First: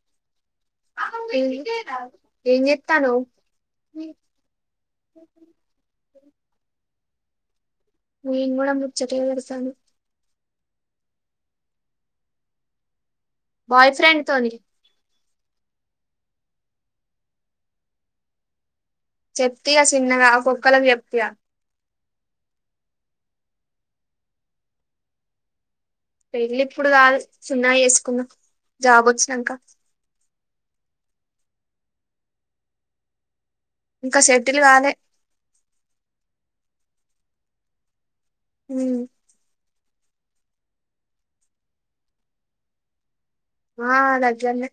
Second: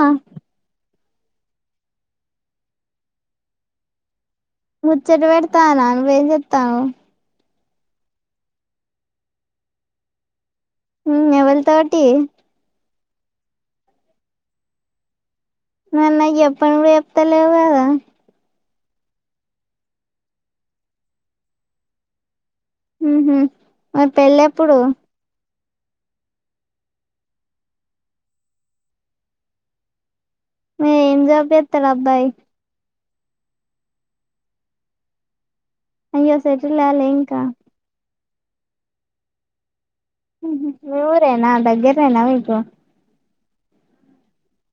ఆ ఏం చేత్తానవ్ ముచ్చట పెడుతాన నువేం చెెత్తానువ్ నేను గూడా ముచ్చట పెడసను మ్ ఎవళతోటి బాయ్ ఫ్రెండ్ తోని మరి నాకు చెప్పాను కూడా చెప్త లేవు గదా చెప్తియా చిన్నగా కుక్కలకి చెప్తియా మ్.. హుమ్మ్ పెళ్లెప్పుడు పెళ్ళి ఇప్పుడు కాదు సున్నా చేసుకున్నాం జాబ్ వచ్చినాక ఏం జాబు చేత్తడు అబ్బాయి ఇంకా సెటిలు కలే అయ్యో సెటిలా అవలే ఇంకా మ్ మ్ హు మ్ ఈ ఊరేనా దగ్గరేనా మీకు ఆ.... దగ్గర్నే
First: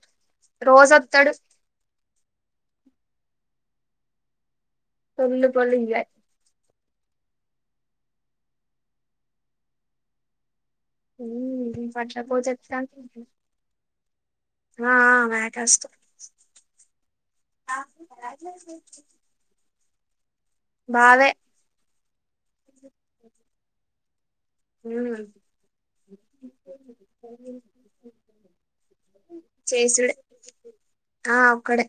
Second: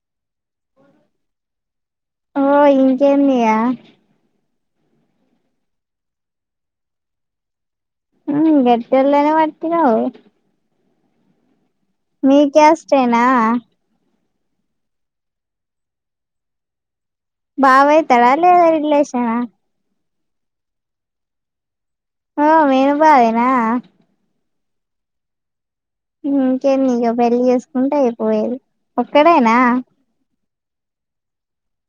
రోజూ వత్తడు ఓయ్ ఇంకేంది ఇగ పోలు పోలు ఎంజాయ్ ఉ గడ్ద్దల్లోనే పతరా మ్ మీ కేష్టేనా ఆ ఆ మా కేష్టె బావ అయితాడ లేద రిలేషన్ బావే ఓ మేనుబావే నా మ్ మ్.. ఇంకేమి ఇక పెళ్లి చేసుకుంటే అయిపోయేది ఒక్కడేనా చేసుడే ఆ ఒక్కడ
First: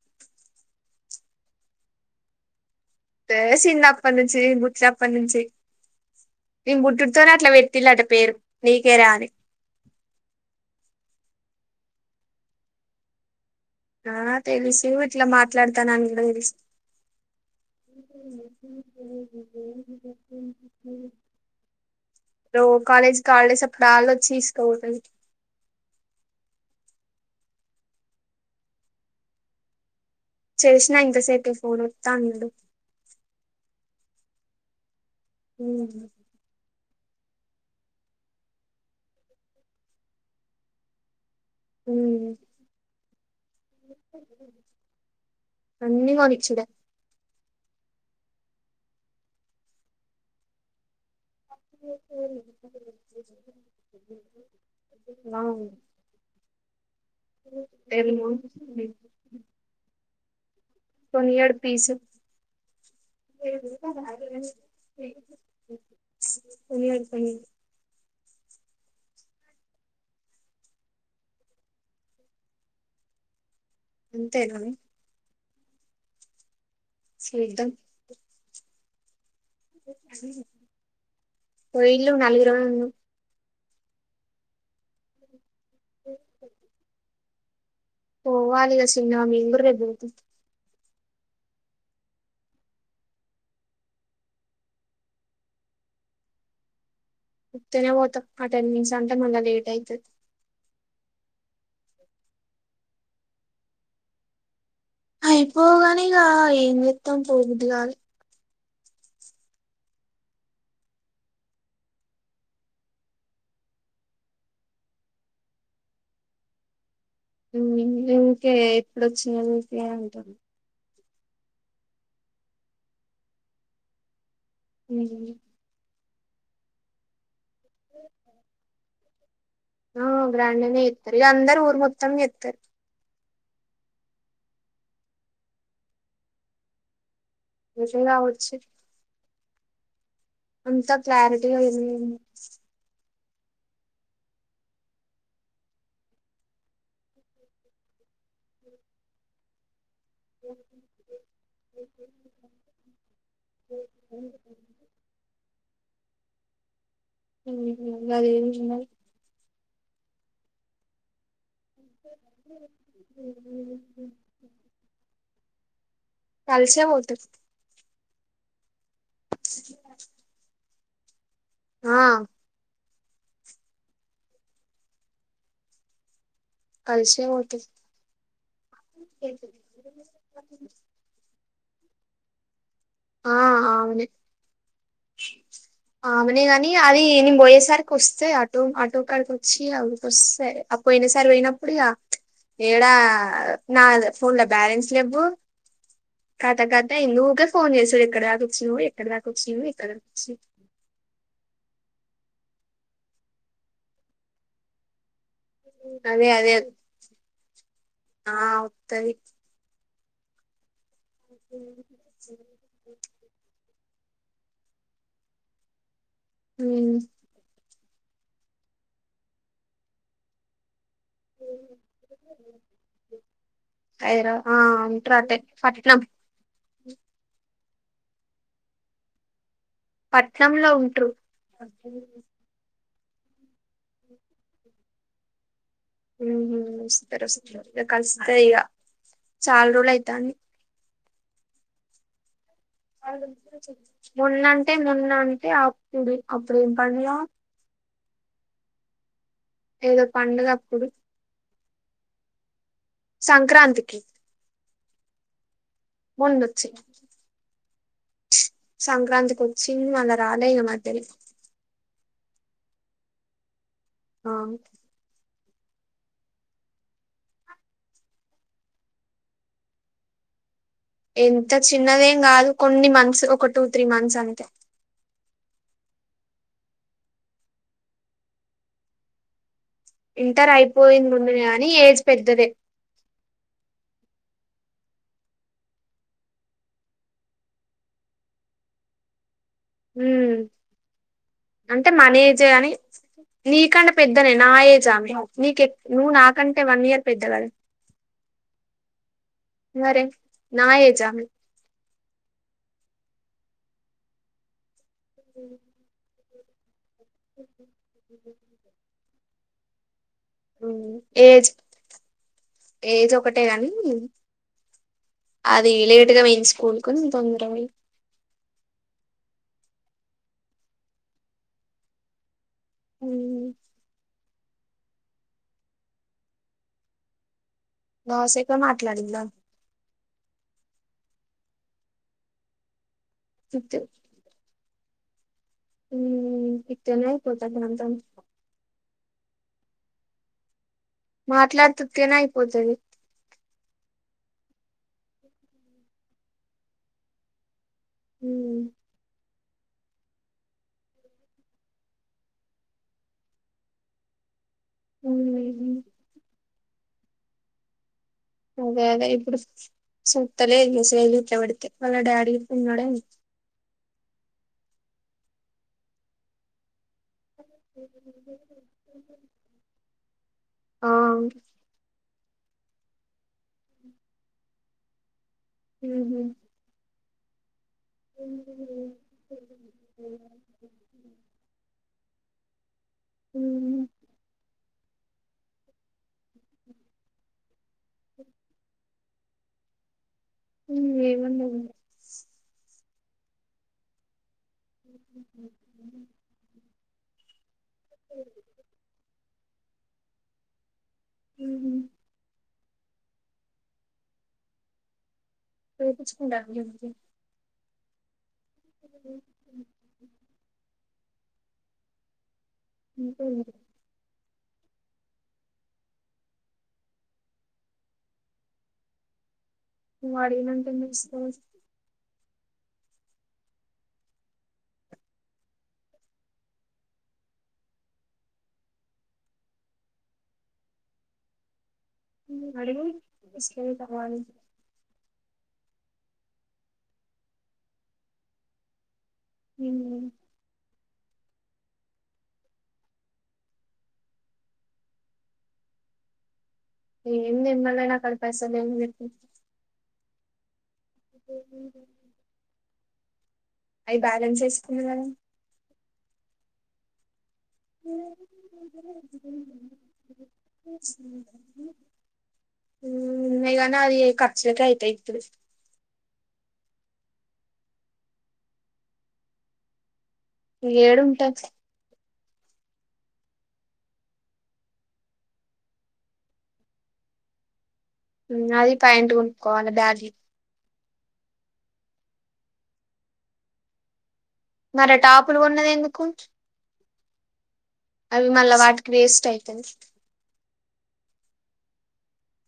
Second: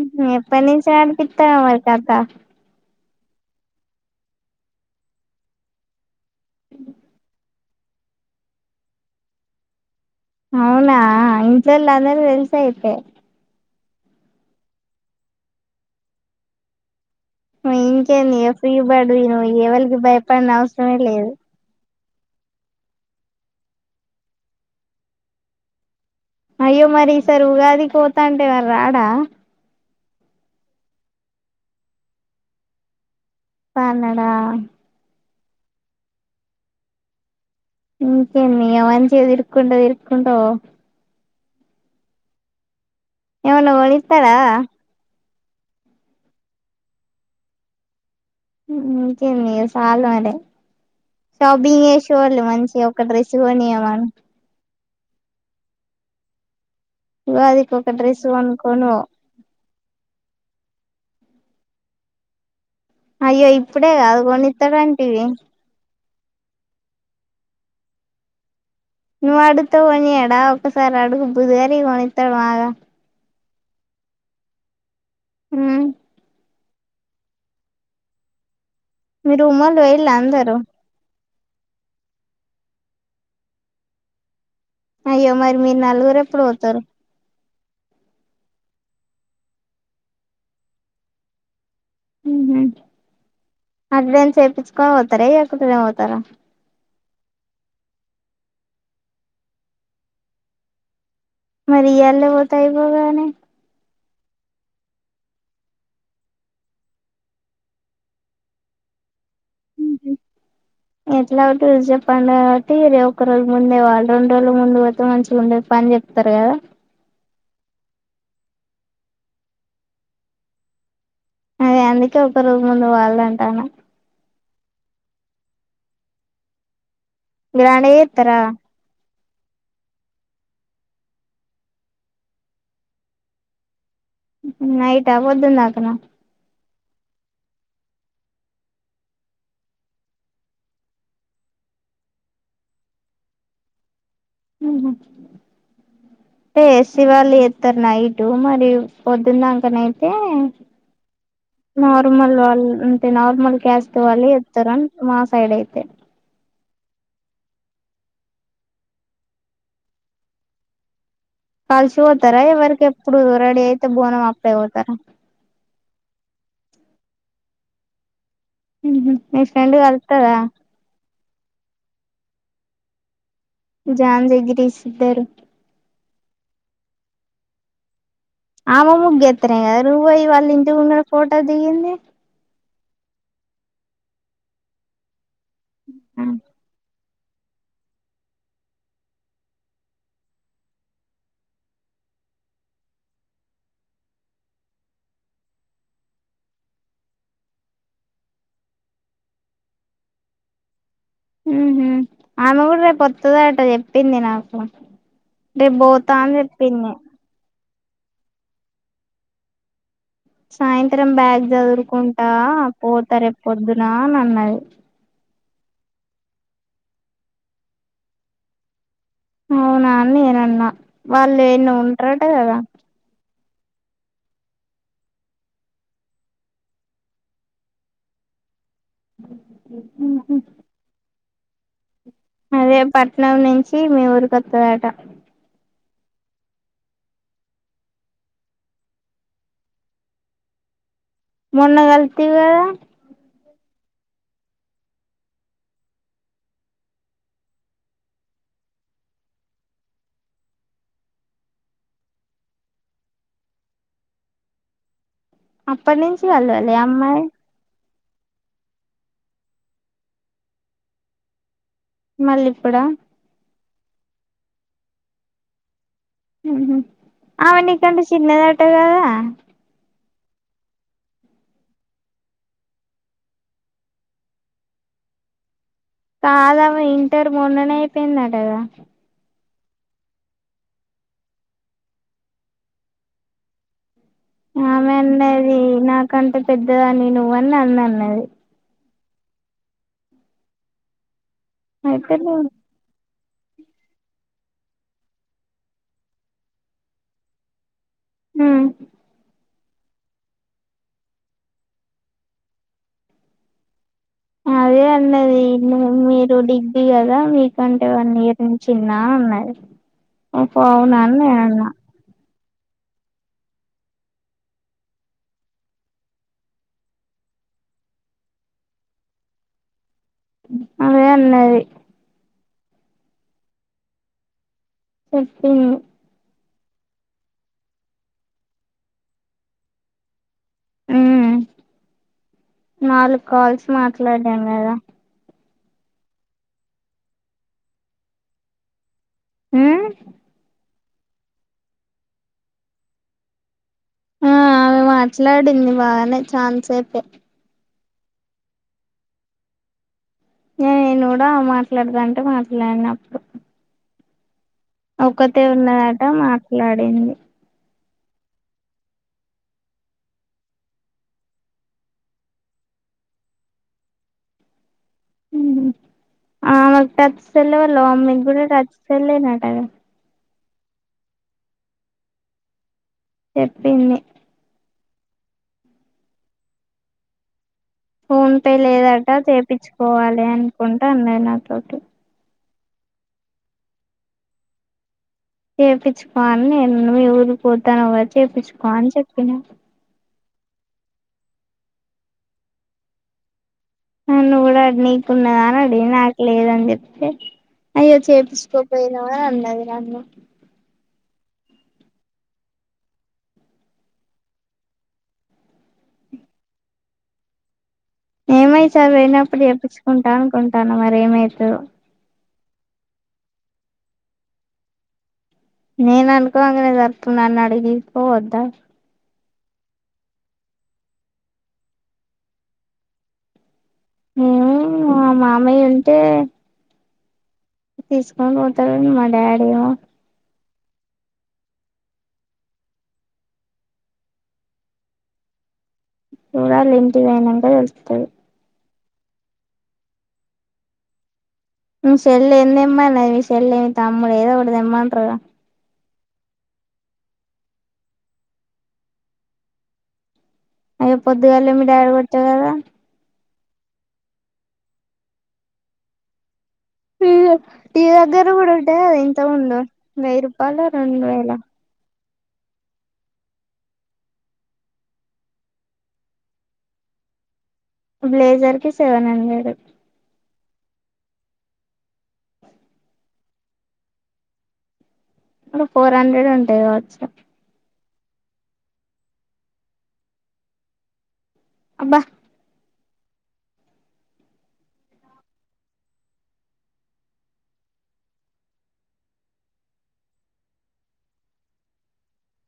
మ్.. ఎప్పటినుంచి ఆట తిప్పుతున్నావు మరి కథ ఏ చిన్నప్పటి నుంచి బుట్టినప్పటి నుంచి నె బుట్టుడితోనే అట్లా పెట్ ఇల్లట పేరు నీకే రా అని అవునా ఇంట్లల్ అంద తెల్సా యితే ఆ తెలుసు ఇట్లా మాట్లాడతాను అని కూడా తెలుసు ఇంకేం ఫ్రీబడువవు ఎవలకి భయపడిన అవసరమే లేదు ర కాలేజ్ కాళ్ప్పుడళ వచ్చిసుకోవుతు అయ్యో మరి ఈసారి ఉగాదికి పోతా అంటే మరి రాడా చేేసిన ఇంంత సేపు ఫోన్ ఒత్తాడు కనడా హ ఇంక నీ అవాన్ చే ఇరుకంట ఇరుకంటో పో హమ్ ఎవనా ఒళిస్తారా అన్నీ కోనేయచూడి ఇక నీ సాల అర షాపింగ్ వేసేవాళ్ళు మంచిగా ఒక డ్రెస్ కొనియమను అవు ఉగాది ఒక డ్రెస్ అనుకోనువో పనియర్ పీస్ అయ్యో ఇప్పుడే కాదు కొనిస్తాడంటివి సనిడు ప నువ్వు అడుత కొనియాడా ఒకసారి అడుగు బుధగారి కొనిస్తాడు మాగా అంతేనా హ సుదం మీరుమ్మళ్ళ వెళ్ళ అందరు పోయిలు నాలుగు రూ ఉన్నా అయ్యో మరి మీరు నలుగురు ఎప్పుడు పోతారు ఓ వాాలగా సింగ్వామి ఊరులేదుతు అడ్వాన్ చేయించుకొని పోవుతారా ఎకుతేర అవుతారా ముప్తేనే పోతాం అటెండెన్స్ అంటే మళ్ళా లేట్ అయితుది మరి ఇ అళ్ళ పోత అయిపోగానే అయిపోగానేక ఏం చెత్తాం పోగుద్ంది కాలి ఇ ఎట్లా ఒకటి రుజ చెప్పండి కాట్టి రే ఒ ఒక రోజు ముందే ఆల్రౌండ్ రోజు ముందు పోతే మంచిగా ఉండే పని చెప్ప సర ఊకే ఇప్పుడుొచ్చిన క అంటాను అదిే అందుకే ఒక రూజ ముందు వాళ్ళ అంటాను హ గణే తరా ఆ గ్రాండ్ అనే ఇస్తారు ఇ అందరు ఊరు మొత్తం ఇస్తారు నైట్ా పొద్దుందాకనా మీ రావచ్చి అంతా క్లారిటీగా ఏంది ఉ అే శివాళు ఇస్తారు నైటు మరి పొద్దున్నాక నైట్ నార్మల్ అల్ అంటే నార్మల్ క్యాస్ దవాలి ఇత్తర మా సైడ్ అయితే అ అదేన్న కలిసి పోతారా ఎవరిక ఎప్పుడు రెడీ అయితే బోనం అప్పుడే పోతారా కాల్స పోతు హుహ్ మీ ఫ్రెండ్ కల్తదా. ఆ జాన్ జిగ్రిస్ ఇద్దరు. కలిసే పోతది. ఆమే ముగ్గేత్తనే కదా నువ్వు వోయి వాళ్ళ ఇంటి ముందరా ఫోటో దిగింది. ఆ ఆమనే ఆమెనే కానీ అది నేను పోయే సారికి వస్తే ఆటో ఆటోకాడికి వచ్చి అవి వస్తే అ పోయిన సారీ పోయినప్పుడు ఇగా ఎడా నా ఫోన్ల బ్యాలెన్స్ లెవ్వు. కత కత అయ్యింది ఊకే ఫోన్ చేసుడు ఎక్కడ దాక వచ్చినవు ఎక్కడ దాక వచ్చినవు ఎక్కడ దాక వచ్చి ఉహ్ ఆమె కూడా రేపు అత్తదాట చెప్పింది నాకు. రేపు పోతా అదే అని అదే చెప్పింది. ఆ వొత్తది. సాయంత్రం బ్యాగ్ సదురుకుంటా పోతా రేపు పొద్దున అని అన్నది. హ్ అవునా అని నేను అన్నా వాళ్ళు ఎన్నో ఉంటరట కదా. హైదరాబాదు ఆ ఉంటరు అటే పట్నం. ఉహు పట్నంలో ఉంట్రు. అదే పట్నం నుంచి మీ ఊరికి వత్తదటా. ఉహ్ వస్త వస్తరు ఇగా కలిస్తే ఇడా చాలా రోజులు అయితాంది. మొన్న గల్తీవి కదా. మొన్నంటే మొన్నంటే అప్పుడు అప్పుడు ఎం పండుగా. ఏదో పండుగ అప్పుడు. సంక్రాంతికి అప్పటి నుంచి కలవలే మొన్నొచ్చింది అమ్మాయి. సంక్రాంతికి వచ్చింది మళ్లా రాలే ఇగా మధ్యలా మళ్ళిప్పుడా. ఆ హుహ్ ఆమె నీకంటే చిన్నది అట కదా. ఎంత చిన్నదేం కాదు కొన్ని మంత్స్ ఒక టూ త్రీ మంత్స్ అంతే. కాదామే ఇంటర్ మొన్ననే అయిపోయిందాట కదా. ఇంటర్ అయిపోయింది మొన్ననే కాని ఏజ్ పెద్దదే. ఆమె అన్నది నాకంటే పెద్దదానివి నువ్వని నన్ను అన్నది. ఉ అంటే అయితే మనేజే నేను కాని నీకంటే పెద్దనే నా ఏజ్ ఆమె. నీకె నువ్వు నాకంటే వన్ ఇయర్ పెద్ద కదా. హ మరే నా ఏజామే. అదే అన్నది మీరు డిగ్ ఇది కదా మీకంటే వన్ ఇయర్ నేను చిన్నా అన్నది. బహో ఉమ్, అవునా అని ఏజ్ నేనన్నా. ఏజ్ ఒకటే కాని అది లేటుగా పోయింది స్కూల్ కు నేను తొందర పోయినా అదే అన్నది. అ అ [unintelligible] బాగా సేపే మాట్లాడిందా. ఉమ్ నాలుగు కాల్స్ మాట్లాడినం కదా. ఉ ఇట్టనే అయిపోతది [unintelligible] తం ఆ మాట్లాడుతే ఉత్తిగనే అయిపోతది. ఆ ఆమె మాట్లాడింది బానే చాలాసేపే అ న నేను మాట్లాడదా అంటే మాట్లాడిన అప్పుడు ఒకటే ఉమ్, ఉన్నదట మాట్లాడింది అదే అదే ఇప్పుడు సూతలేదు ఇగ [unintelligible] ఇట్లా పెడితే వాళ్ళ డాడీ దిట్ల ఉన్నాడు [unintelligible] ఉహూ ఆమె టచ్ సెల్ వల్ల మమ్మీ కీ కూడా టచ్ సెల్ ఏ నాటకాదా ఆ అవును చెప్పింది ఉహూ ఫోన్ పే లేదట చేపచ్చుకోవాలి అనుకుంటే అన్నది నాతోటి ఉహూ చేయిించుకో అని నేను అన్న మీ ఊరికి పోతానువ చేయిించుకోని చెప్పినా ఉ ఏమన్నది నన్ను కూడా అ నీకున్నాదా అని అడిగింది నాకు లేదని చెప్పితే అయ్యో చేపంచుకోపోయినావ్ అన్నది నన్ను ఉహూ చేయించుకుంట అనీ చెప్పు ఏమో ఈసారి పోయినప్పుడు చెప్పించుకుంటా అనుకుంటాన మరి ఏమైతదో ఇంకేంది నేను అనుకో అంగానే జరుతున్నాని అడిగికోవద్దా నువ్వు అడిగినంక ఎందుకు తీసుకపోదు హ్మ్ మా మామయ్య ఉంటే తీసుకొని పోతాడు మా డాడీమో అడుగు తీసుకోపోతాడు కావచ్చు చూడాలె ఇంటి పోయినంక తెలుస్తది ఉమ్ మీ చెల్లెందేమ్మన్నది మీషెల్లె తమ్ముడు ఏదో ఒకటి తెమ్మంటారుగాదా ఏండెమ్మాన్లే నాకాడ పైసలు ఏం లెవ్ అయ్యో పొద్దుగాల్నే మీ డాడి కొట్టె కదా అవి బ్యాలెన్స్ వేసుకున్న కదా ఇయ్య నీ దగ్గర కూడా ఉంటే గద ఇంత ముందు వెయ్యి రూపాయలో రెండు వేలో ఉమ్ ఉన్నాయి కానీ నా అది ఖర్చులకే అయితాయ్ ఇప్పుడు బ్లేజర్ కి సెవెన్ హండ్రెడు యేడుంట అడు ఫోర్ హండ్రెడ్ ఉంటాయి కావచ్చు అది పైంట్ కొనుకోవాలి బ్యాగి అబ్బ మరె టాపులు గొన్నది ఎందుకు అవి మళ్ళ వాటికి వేస్ట్ అయితది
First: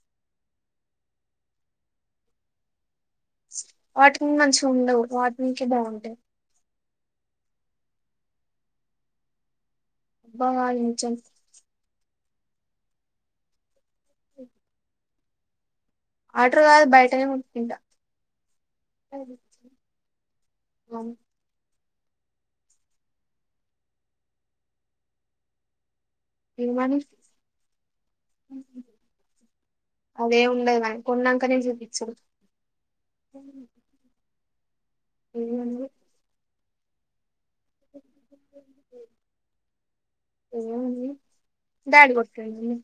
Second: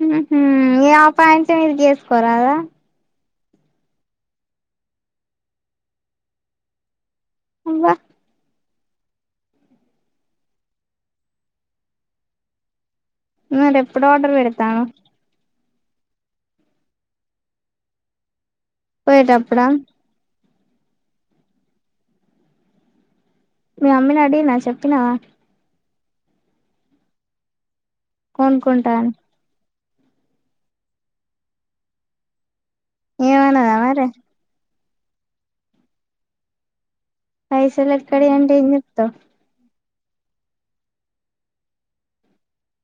ఉహూ ఇగ ఆ ప్యాంటు మీదికేసుకోరాదా వాటిమీద మంచి ఉండవు వాటిమిదికే బాగుంటాయి అబ్బ అబ్బా నీజం మరి ఎప్పుడు ఆర్డర్ పెడుతానవ్ ఆడర్ కాదు బయటనే కొంక్కుంట పోయేటప్పుడా ఆమ్మో మీ మమ్మినడిగిన షేప్పినవా ఏమని కొన్కుంట అని అదే ఉండదు మనం కొన్నంకనే చూపిచ్చుడు ఏమనదా మరే ఏమనది పైసలెక్కడియంటే ఏం చెప్తవ్ ఏముంది డాడి కొట్టిండని